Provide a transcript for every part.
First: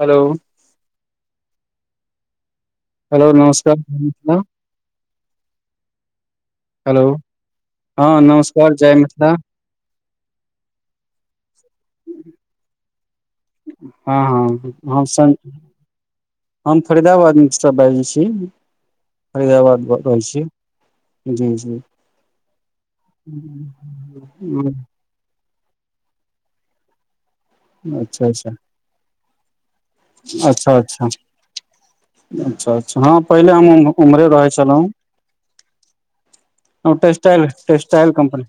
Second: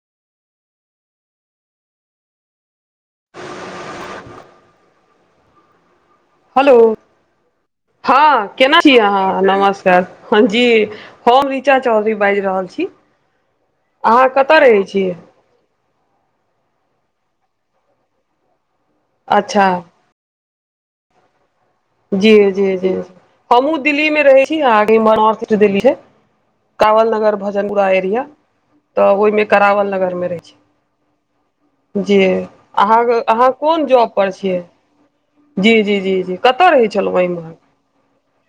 Hello hello नमस्कार hello हँ नमस्कार केना जय छी मिथिला अहाँ नमस्कार हँ जी हम रऋचा चौधरी बाजि रहल छी हँ अहाँ कतय हँ रहै हम छियै सन हम फरीदाबादसँ बाजै छी अच्छा फरीदाबाद ब कहै छी जी जी जी जी जी हमहुँ दिल्ली मे रहे छी अहाँ कें इम्हर देलीह कांवल नगर भजनपुरा एरिया अच्छा अच्छा तऽ ओहिमे करावल नगर अच्छा अच्छा जी अच्छा अच्छा अहाँ हँ अहाँ पहिले हम कोन ओम जॉब ओम्हरे पर रहै छियै छलहुँ जी जी जी जी कतय रहै हम छलहुँ टेस्टाइल एहिमे टेस्टाइल कम्पनी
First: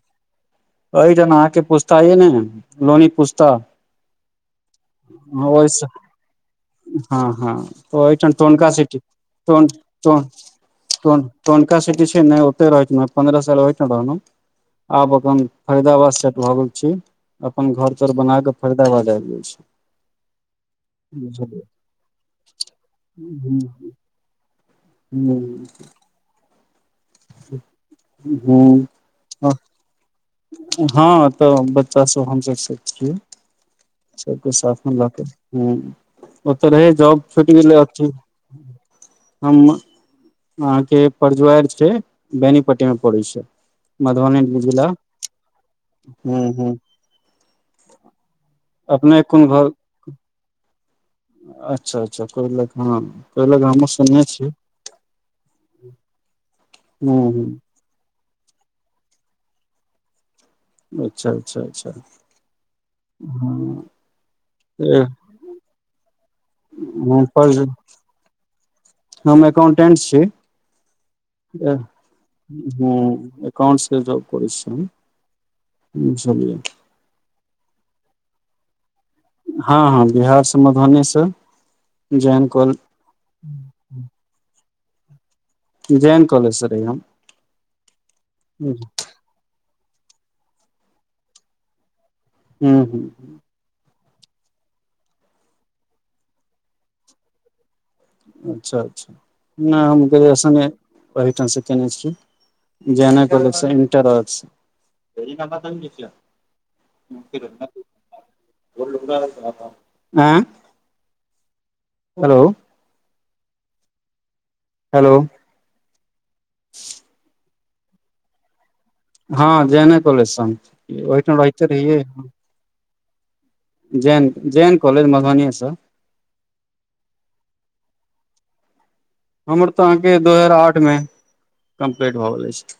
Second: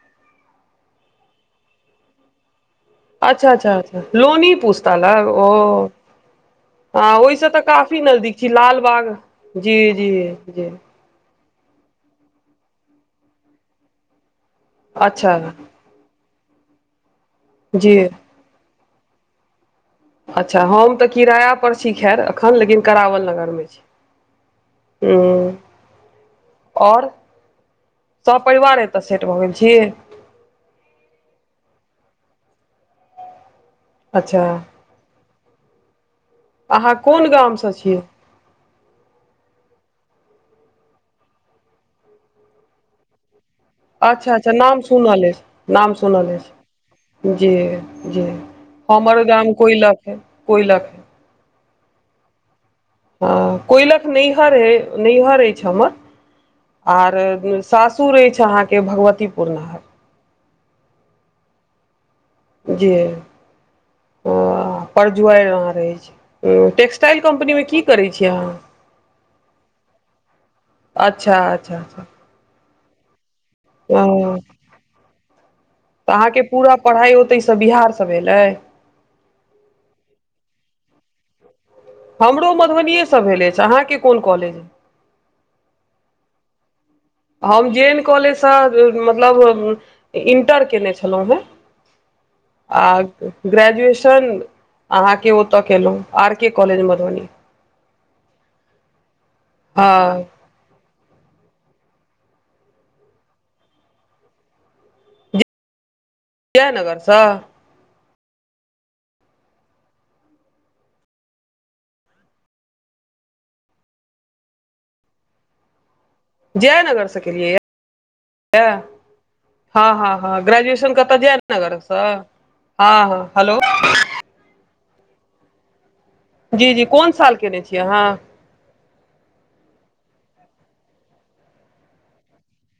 अइ जन अहाँके पूछता नहि न अच्छा अच्छा लोनी पूछता ल ओ ओहिस हँ ओहिसँ हँ तऽ काफी ओहिठाम नजदीक छी टोनका सिटी लालबाग टोन जी जी टोन जी टोनका सिटी छै ने ओते रहै छै पन्द्रह साल रहलहुँ आब अपन अच्छा फरिदाबाद सेट भऽ गेल छी अपन जी घर तर बनाके फायदाबाद आबि गेल छी अच्छा हम तऽ किराय बुझलियै पर छी खैर एखन लेकिन करावल नगरमे छी हुँ आओर सपरिवार हूँ एतह सेट भऽ गेल छी हँ तऽ बच्चा सब हम सब छिय अच्छा सबके साथ हुँ ओत रहे अहाँ जॉब कोन छुट गामसँ गेलय आओर छियै की हम अहाँ के परजुआर छै बेनी पट्टी मे पड़ै छै अच्छा अच्छा मधुबनी नाम जिला सुनल अछि नाम सुनल हूँ हूँ अछि जी जी अपने हमर कोन गाम घर कोइलक कोइलख अच्छा अच्छा कोइलख कोयलक नैहर नैहर अछि हमर हूँ आर हूँ सासुर रह अछि अहाँके भगवतीपुरमे अच्छा अच्छा अच्छा जी हुँ परजुआर यहा रहे छै टेकक्सटाइल हँ कम्पनी में पर की करे छी अच्छा हम एकाउंटेंट छी अच्छा हँ अच्छा अच्छा एकाउंटस जोब ओ तऽ करि छ अहाँके बुझलियै पूरा पढ़ाइ ओतैसँ बिहारसँ भेल अय हँ हँ बिहार सँ मधुबनी सँ हमरो मधुबनएसँ भेल अछि अहाँकेँ कोन कॉलेज ज एन कॉलेज सँ रहिये हम हम जे एन कॉलेजसँ हूँ मतलब इणटर कयने छलहुँ हन आ हूँ ग्रेजुएशन अहाँके ओतऽ केलहुँ आर के कॉलेज मधुबनी अच्छा अच्छा नहि हम हँ ग्रेजुएशन ओहि ठाम से केने छी जे एन कॉलेज सेन्टर अछि जयनगरसँ [unintelligible] [unintelligible] हेलो हेलो जयनगर सँ केलिये यै हँ जैने हँ कॉलेज सँ हँ हम ग्रेजएशन करता ओहिठाम रहिते जयनगर सँ रहियै हँ हँ hello Jain J N college Madhubani सँ जी जी कोन साल केयने छियै अहाँ हमर तऽ अहाँके दू हजार आठ मे कम्प्लीट भऽ गेल अछि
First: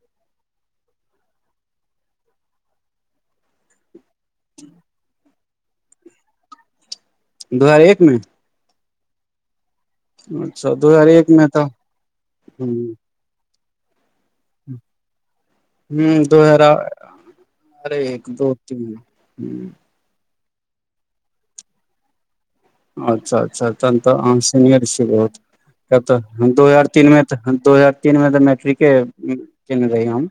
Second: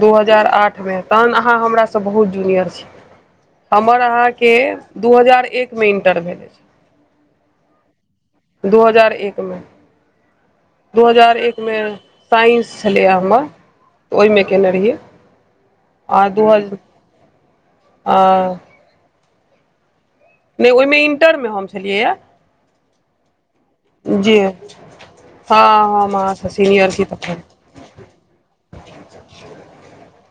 दू हजार आठ मे तहन अहाँ हमरा सँ बहुत जूनियर छि हमर अहाँके दू हजार एक मे इंटर भेल अछि दू हजार एक मे दू हजार एक मे दू हजार एक मे साइंस तऽ छलैए हमर तऽ ओहिमे कयने रहियै हू दो हजार आ अरे एक दो तीन ह नहि ओहिमे इंटरमे हम छलियैए अच्छा अच्छा तहन तऽ जी अह हँ सीनियर छी बहुत तब त अहाँसँ हम तऽ दू हजार सीनियर छी तीन मे तखन तऽ दू हजार तीन मे तऽ मैट्रिके कने रही हम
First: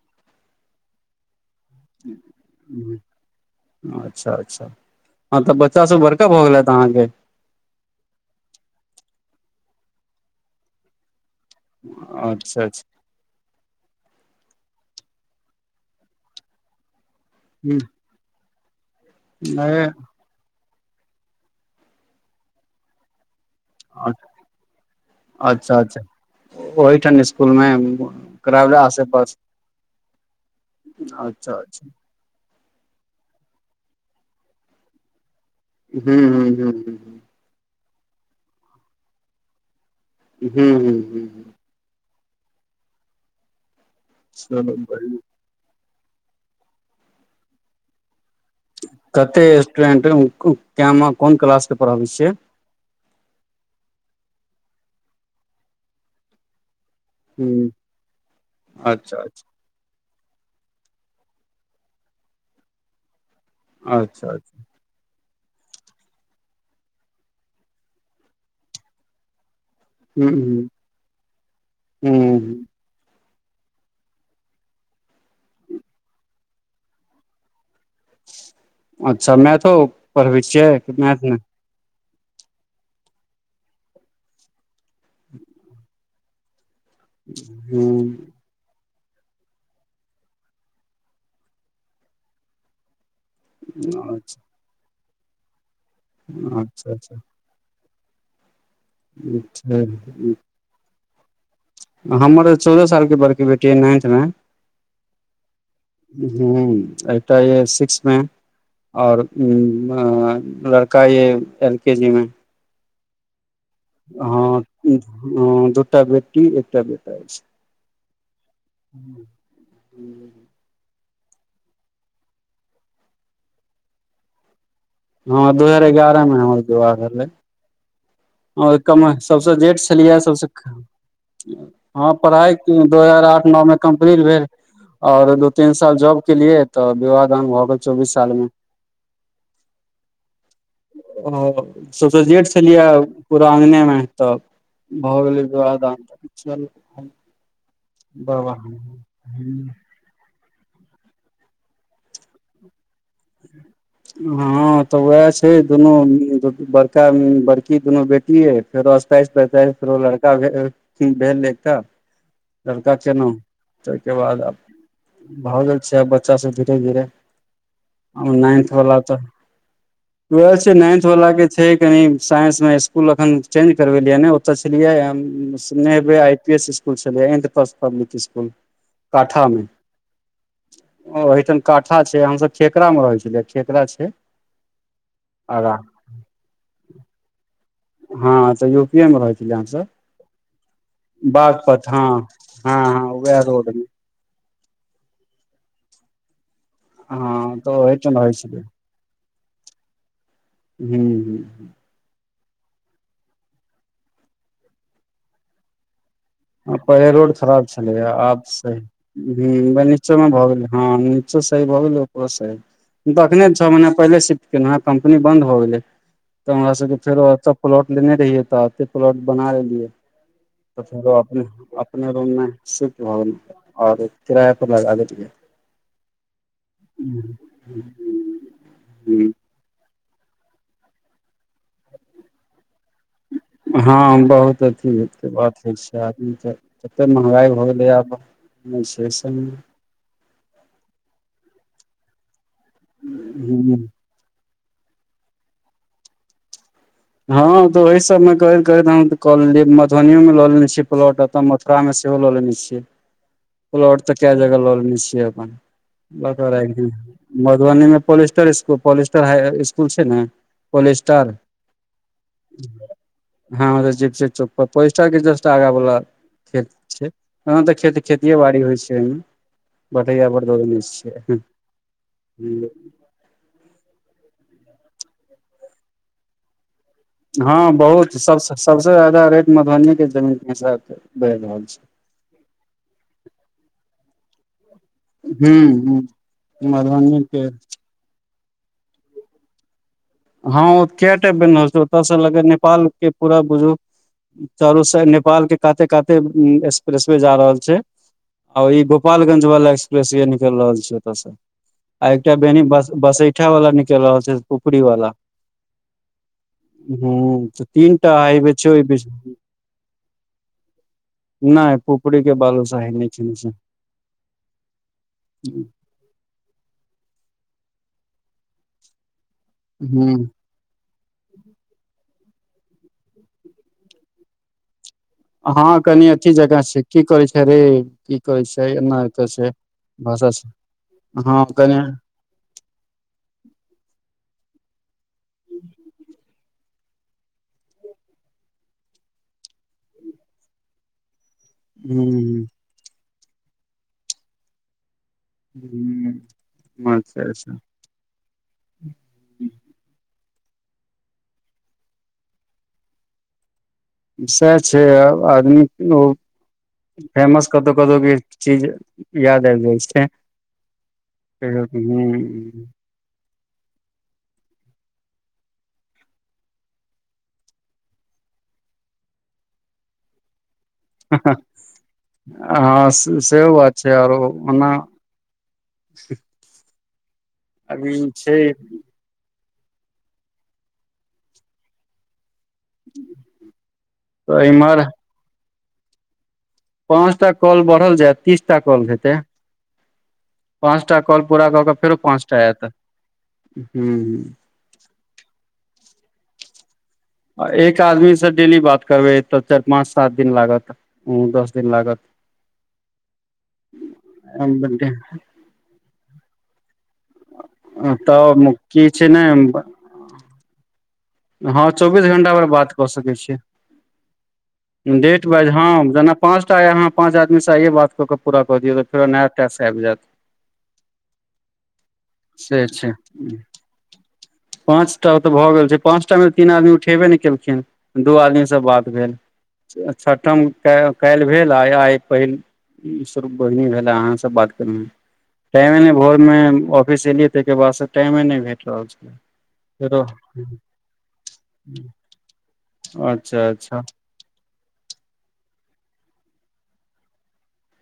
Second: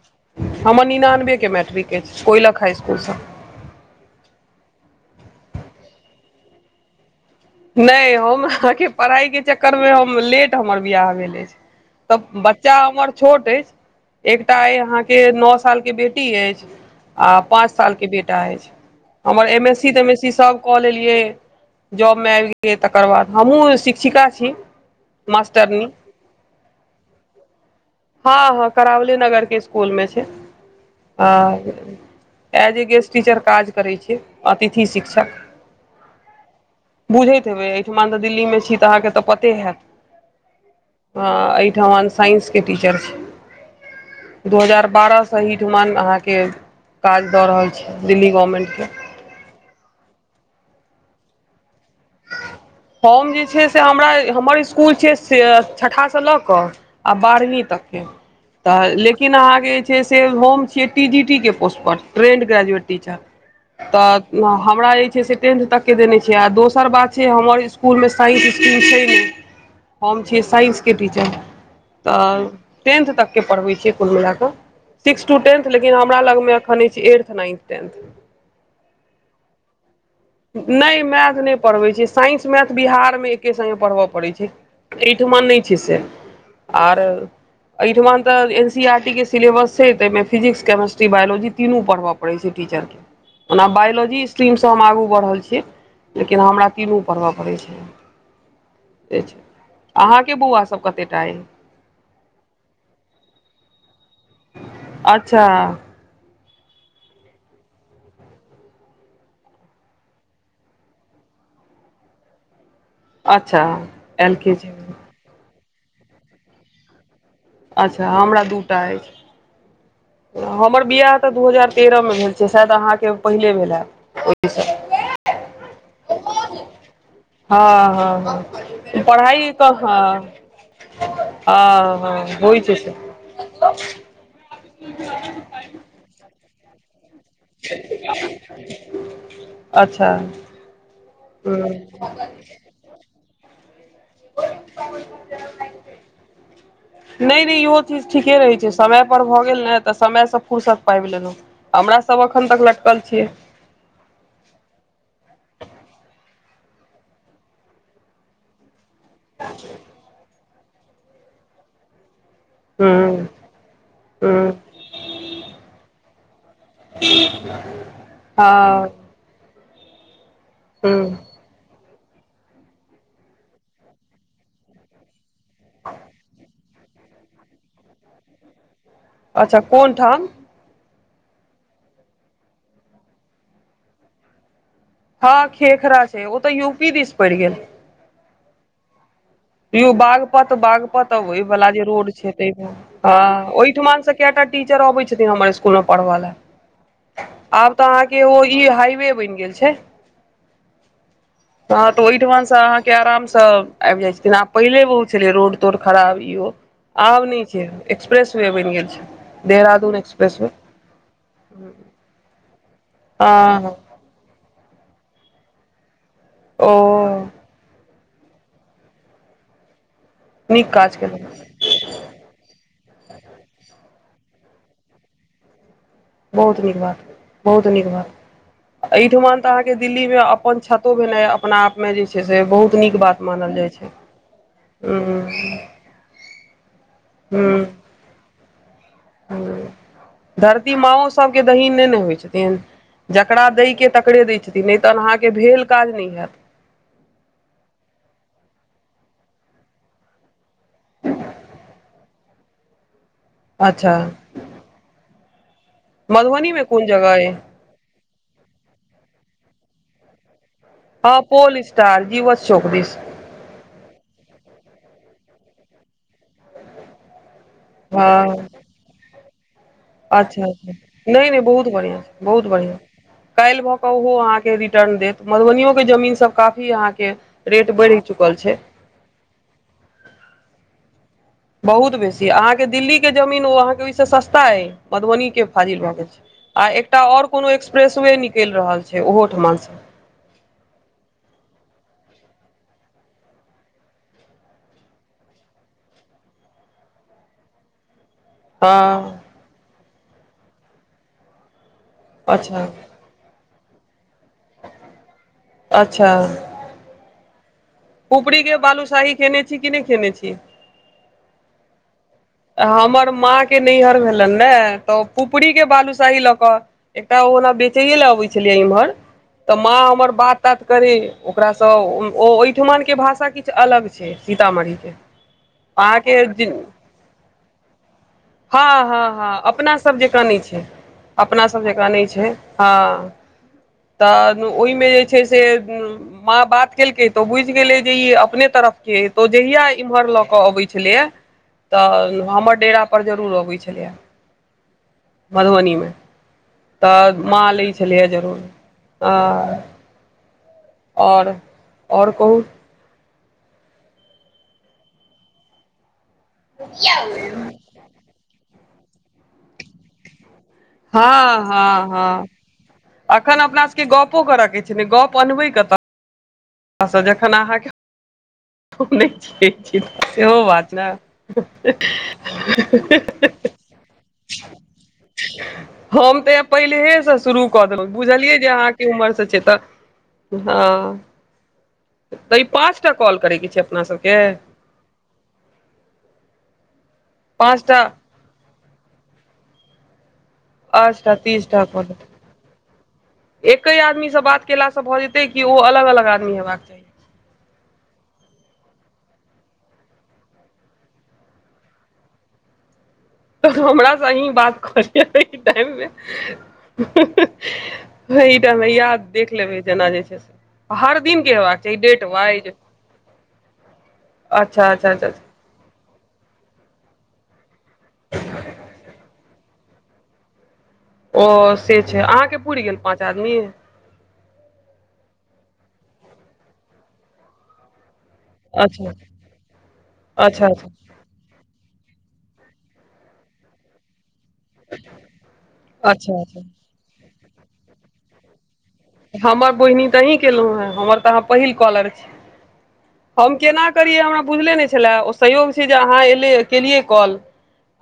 हमर निनानबे के मैट्रिक अछि कोयलक हाई हम्म, स्कुल सँ अच्छा अच्छा हँ त बच्चा सब बड़का भऽ गेलत अहाँके नहि हम अहाँके पढ़ाई के चक्करमे हम लेट हमर बियाह भेल अछि तऽ अच्छा बच्चा अच्छा हमर छोट अछि एकटा अइ अहाँके नौ साल के बेटी अछि आ पाँच हम्म, सालके बेटा अछि हमर एम एस अरे सी तेम एससी सभ कऽ लेलियै मे आबि गेलिये तकर बाद हमहूँ शिक्षिका छी अच्छा मास्टरनी अच्छा ओहि ठाम स्कूल मे हँ हँ करवरा आसे करावले पास नगरके स्कुलमे छै आ अच्छा अच्छा एज ए गेस्ट टीचर काज करै छियै अतिथि शिक्षक हू हू हू बुझयत हेवय आहा त दिल्ली मे छी त आहा के पते हैत हूँ हूँ हँ हूँ अय अयठमन साइंस के टीचर छि चलू दू हजार बढ़िया बारह अही ठुमान अहाँके काज दऽ रहल छै दिल्ली गवर्मेन्ट के कते स्टूडेंट क मे कोन क्लास के पढ़ाबै छियै हम जे छै से हमरा हमर इसकुल छै से छठा सँ लऽ कऽ आ हम्म बारहवीं तक के तऽ अच्छा लेकिन अहाँके छै जे से टी जी टी के पोस्ट पर ट्रेंड ग्रेजुएट टीचर अच्छा अच्छा तऽ हमरा जे छै से टेंथ तक के देने छै आ दोस दोसर बात छै हमर स्कूल मे साइंस इंस्टीम छै ने हम अच्छा हूँ छियै साइंसके टीचर हूँ तऽ हूँ टेंथ तकके पढ़बै छियै कुल मिल कऽ सिक्सथ टू टेन्थ लेकिन हमरा लगमे एखन छै एथ नाइन्थ टेन्थ अच्छा मैथो पढ़बै छियै की नहि मैथ नइ नहि पढ़बै छै साइंस मैथ बिहारमे एके संगे पढ़बय पड़ैत छै एहिठमान नहि छै से आर एहिठमन हूँ तऽ एन सी आर टी के सिलेबस छै ताहिमे फिजिक्स केमेिस्ट्री बायलॉजी पढ़य पड़ैत छै टीचर के ओना बायोलॉजी अच्छा स्ट्रीम सँ हम आगू बढ़ल छियै लेकिन हमरा अच्छा तीनू अच्छा पढ़बय पड़ै छै से छै अहाँके अच्छा। बौआ सब कतेटा अइ हमर चौदह सालके बड़की बेटी अइ नाइन्थ मे अच्छा हँ, एकटा एहि सिक्स मे। आ ओ लड़का एल के जी मे। अच्छा एल के हँ, जी मे दूटा बेटी आ एकटा बेटा अछि। अच्छा हमरा दूटा अछि। हमर बिआह तऽ दू हजार तेरहमे भेल छै, शायद अहाँकेँ पहिले भेल हैइत। उड़ीसा [unintelligible] हँ दू हजार एगारह मे हमर विवाह भेलै। हँ हँ ह आओर कमसँ कम जेठ छलियै सभसँ। हँ, पढ़ाइ होइ छै से दू हजार आठ नओ मे। कम्प्लेटे भेल आ दू तीन साल जॉब केलियै, तऽ विवाह भेल। लगन भागले चौबीस सालमे। अच्छा ओ ह सभसँ जेठ पियै पराँगने मे तऽ भऽ गेलै विवाह। नहि नहि, इहो चीज ठीके बाबा रहैत छै, समय पर भऽ गेल ने तऽ। तऽ समयसँ फुर्सति पाबि लेलहुँ, हमर सभ एखन तक लटकल छी। हँ तऽ उएह छै, दुनू बड़का बड़की दुनू बेटी य। फेरो अठाइस पैँतीस मे फेरो लड़का भेल ल। लड़का हूँ केना टेके बाद हूँ भागेलय छै बच्चा सभ धीरे धीरे नएन्थ हँ त [unintelligible] आहा से हूँ नान्थ वला के छै, कनि साइंस मे स्कूल अखन चेंज करवेलियै ने, ओते छलियै। सुनेब, आई पी एस स्कूल छलै, प्राइवेट स्कूल। अच्छा काठामे कोन ठाम ओतेक काठा छै, हम सभ खटकरामे रहै छी। खेखरा छै। हँ आगाँ खेखरा छै ओ तऽ यू पी दिस पैड़ गेल हँ यूपी यौ, बागपत बागपत, ओहि वाला जे बागपत हँ रोड छै तऽ हँ, वएह ओहि रोड मे ठामसँ। केटा टीचर अबै छथिन हमर स्कुल मे पढ़बे लए। हँ आब तऽ अहाँके ओहिठाम रहै ओ ई छलियै हाइवे बनि गेल छै। हू ह हँ, तऽ ओहि ठामसँ अहाँकेँ आरामसँ आबि जाइत छथिन, आ पहिने बहुत छलै रोड टूटल फूटल खराब। पहिने आब रोड नहि खराब छै छलै, एक्सप्रेस आब वे से बनि गेल छै देहरादून नीचा मे एक्सप्रेस भऽ वे गेल ह। सही भऽ गेलै ओकरो, सही तऽ एखन छओ हँ महीना भेलै। पहिने शिफ्ट केलहुँ हँ, कम्पनी बन्द भऽ गेलै तऽ ओ हमरा सभकेँ फेरो। प्लॉट लेने रहियै, तऽ प्लॉट बना लेलियै। नीक काज केलहुँ अपन रूममे रहै छी आओर किराय पर लगा दै छी। बहुत नीक बात, बहुत नीक बात एहिठाम। अहाँकेँ दिल्लीमे अपन छत होयब, अपने आपमे बहुत नीक बात छै। मानल जाइ हँ, बहुत अथी हो बात होइ छै आदमी तऽ। कते महँगाई भऽ गेलै आब। धरती माँओ सभके दैथिन नहि ने होइत छथिन, जकरा से दैके त। पकड़ै दै छथिन नहि, तहन अहाँके भेल काज नहि हैत। हँ तऽ ओहि सभमे करैत करैत हम कऽ लेलियै, मधुबनमे लऽ लेलियै प्लॉट, ओते मथुरामे। सेहो लऽ लेने छियै। अच्छा प्लॉट तऽ कऽ जगह लऽ लेने छियै अपन मधुबनीमे कोन ल। जगह अइ मधुबनीमे पुलिसट्रेनिंग पुलिसट्रेनिंग हाई इसकुल छै ने। हँ polestar pole star Jiwachh Chowk दीस हँ जी छै चौक पर पोलिस्टर के जस्ट आगा वाला खेत छै हँ तऽ खेत खेतिये हँ बाड़ी होइ छै ओमे अच्छा अच्छा नहि नहि बहुत बढ़िआं बहुत बढ़िआं काल्हि भऽ कऽ ओहो अहाँके रिटर्न देत मधुबनियोके जमीनसब काफी अहाँके हँ रेट बढ़ि बहुत चुकल सबस छै सबस जादा रेट मधुबनी के जमीन के हिसाब बढ़ि रहल बहुत बेसी अहाँके दिल्ली के जमीन ओ अहाँके ओहिसँ सस्ता अइ मधुबनी के छै हूँ फाजिल भऽ हूँ गेल छै आ एकटा मधुबनी और के कोनो एक्सप्रेसवे निकैल रहल छै ओहोठमन सँ हँ ओ कैटा बनि रहल छै ओतय सँ लँके नेपाल के पूरा बुझू चारुसाइड नेपाल के काते काते एक्सप्रेसवे जा रहल छै औ ई हँ गोपालगंज वाला एक्सप्रेसे निकल रहल छी ओत से आ एकटा बेनी अच्छा बस बसे ठा वला निकैल रहल छै पुपरी वाला अच्छा हू पुपरी के बालूशाही खयने छी कि नहि खयने छी नहि पुपरी के बालू हमर माँ के नैहर भेलेन ने तऽ पुपरी के बालू साही लक एकटा ओन बेचैले अबै छलैया इमहर तऽ माँ हमर हूं बात तात करै ओकरासँ ओ ओहिठमनके भाषा किछ अलग छै सीतामढ़ी के हँ कनि अथी जकाँ छै की करै छै रे कहै छै हँ एना हँ एतऽ हँ छै अपनासभ जकाँ नहि छै हँ अपना सब कनि जकाँ नहि छै हँ तऽ ओहिमे जे छै से माँ बात केलकै तो बुझि गेलै जे ई अपने तरफ के तो जहिया इम्हर ल के अबै छलेये [inaudible] तऽ हमर डेरापर जरूर अबै छलैए मधुबनी मे हूं तऽ अच्छा माँ अच्छा लै छलैए जरूर आ और और कहू सएह छै आ ओ फेमस कतहु कतौ के चीज याद आइब जाइ छै हँ हँ हँ अखन अपना सबके गपो करय के छै ने गप अनबै कतऽ स जखन अहाँके चिन्हे छियै सेहो बात छै ने हँ [unintelligible] सेहो बात छै आरो ओना [inaudible] हम तऽ य पहिलेहे सँ शुरू कऽ देलहुँ अभी बुझलियै छै जे अहाँके उमहर से छै तऽ हँ तै पाँच टा कॉल करैके छै अपना सबके तऽ इम्हर पाँच टा कॉल बढ़ल जाय तीसटा कॉल हेतै पाँच टा कॉल पूरा तीस कऽ टा केऽ कॉल फेरो पाँचटा आयत ह्म केला स भए जेते कि ओ अलग अलग आदमी हेबाक चाही एक आदमी सँ डेली बात करबै तऽ चाइर पाँच सात दिन लागत दस दिन लागत [inaudible] तऽ हमर स अही बात क लिय अही टाइम मे तऽ वहीं टाइम मे की याद छै ने देख लेबै जेना जे छै से हर दिन के हेबाक हँ चाही डेट चौबीस घंटा पर वाइज बात कऽ सकै छी अच्छा अच्छा अच्छा डेट जेना पाँचटाह [unintelligible] पाँच आदमी सँ आइये बात कऽ पूराऽ दियौ त फेरो नया टास्क आइब जायत ओ से छै अहाँके पूइर से गेल छै पाँच आदमी पाँच टा तऽ भऽ गेल छै पाँचटा मे तीन आदमी उठेबे नहि कयेलखिन दू आदमी सँ बात अच्छा भेल छठम अच्छा अच्छा कए काइल भेल आ आई पहिल शुरू बोहिनी भेला अहा से बात टाइमे ने भोर अच्छा मे अच्छा ऑफिस एलियै तइ के बाद स टाइमे नहि भेट रहल छै हमर बोहिनी तऽ अही केलहु हें हमर तऽ अहाँ पहिल कॉलर छी हम अच्छा केना अच्छा करियै हमरा बुझले नहि छलै ओ संयोग छै जे आहाँ ऐलिये केलिये कॉल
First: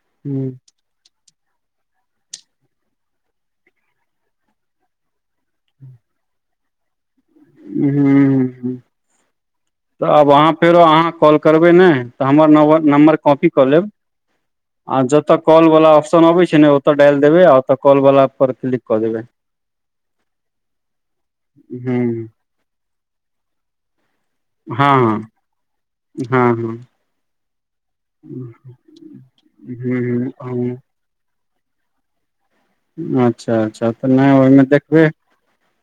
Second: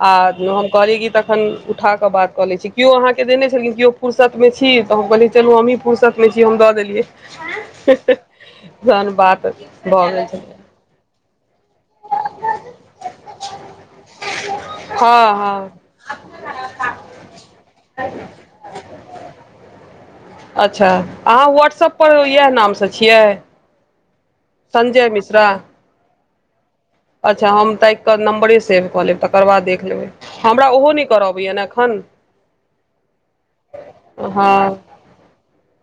आ हूँ हम कहलिये कि तखन उठाकऽ बात कऽ लै छी केओ अहाँके देने छलखिन केओ फुरसतमे छी तऽ हम कहलिय चलू हमहीँ फर्सत मे छी हम दऽ देलियै हूँ हूँ। तहन बात तऽ भऽ गेल आब छल अहाँ फेरो अहाँ कॉल करबै ने तऽ हमर नम्बर नम्बर कॉपी कऽ लेब आ हँ जतऽ हँ कॉल वाला आप्स न अबे छै ने ओत डालि देबे आ ओ कल वाला पर क्लिक कऽ देबे अच्छा अहाँ व्हाट्सअप हूँ पर इएह नाम सँ छियै हँ संजय हँ मिश्रा [inaudible] अच्छा हम ताइक क नम्बरे सेव कऽ लेब तकर बाद देख लेबै हूँ हमरा हूँ ओहो नहि करऽ अबैया ने एखन अच्छा अच्छा तऽ नहि ओहिमे हँ देखबै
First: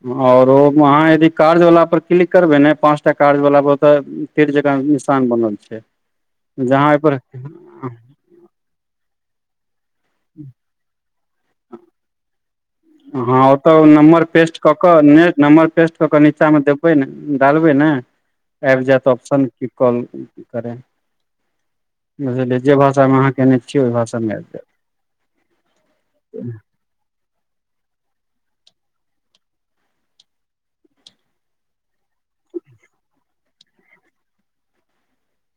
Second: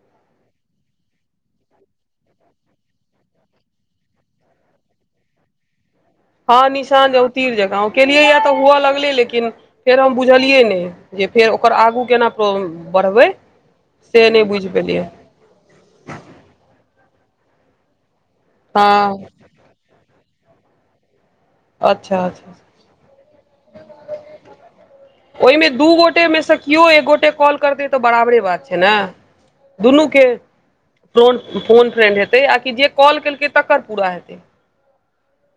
हँ औरो ओ अहाँ यदि कार्य वला पर क्लिक करबै ने पाँच टा कार्य वला पर तऽ तिर जकाँ निशान बनल छै हँ जहाँ निशान जे ओहिपर उ तीर जेका केलियै या तऽ हुअ लगलै लेकिन फेर हम बुझलियै नहि जे फेर ओकर आगू केना प्रो हँ ओतऽ नम्बर पेस्ट कऽ पेलियै कऽ नम्बर पेस्ट के के नीचा मे देबे ने डालबे ने आबि जायत हँ ऑप्शन की कॉल करे अच्छा अच्छा बुझलियै जे भाषामे अहाँ केयने छियै ओहि भाषामे आब जायब ओहिमें दू गोटे में से कियो एक गोटे कॉल करते तऽ बराबरे बात छै ने दुनू के फोन फोन फ्रेंड हेतै आ कि जे कॉल केलकै तकर पूरा हेतै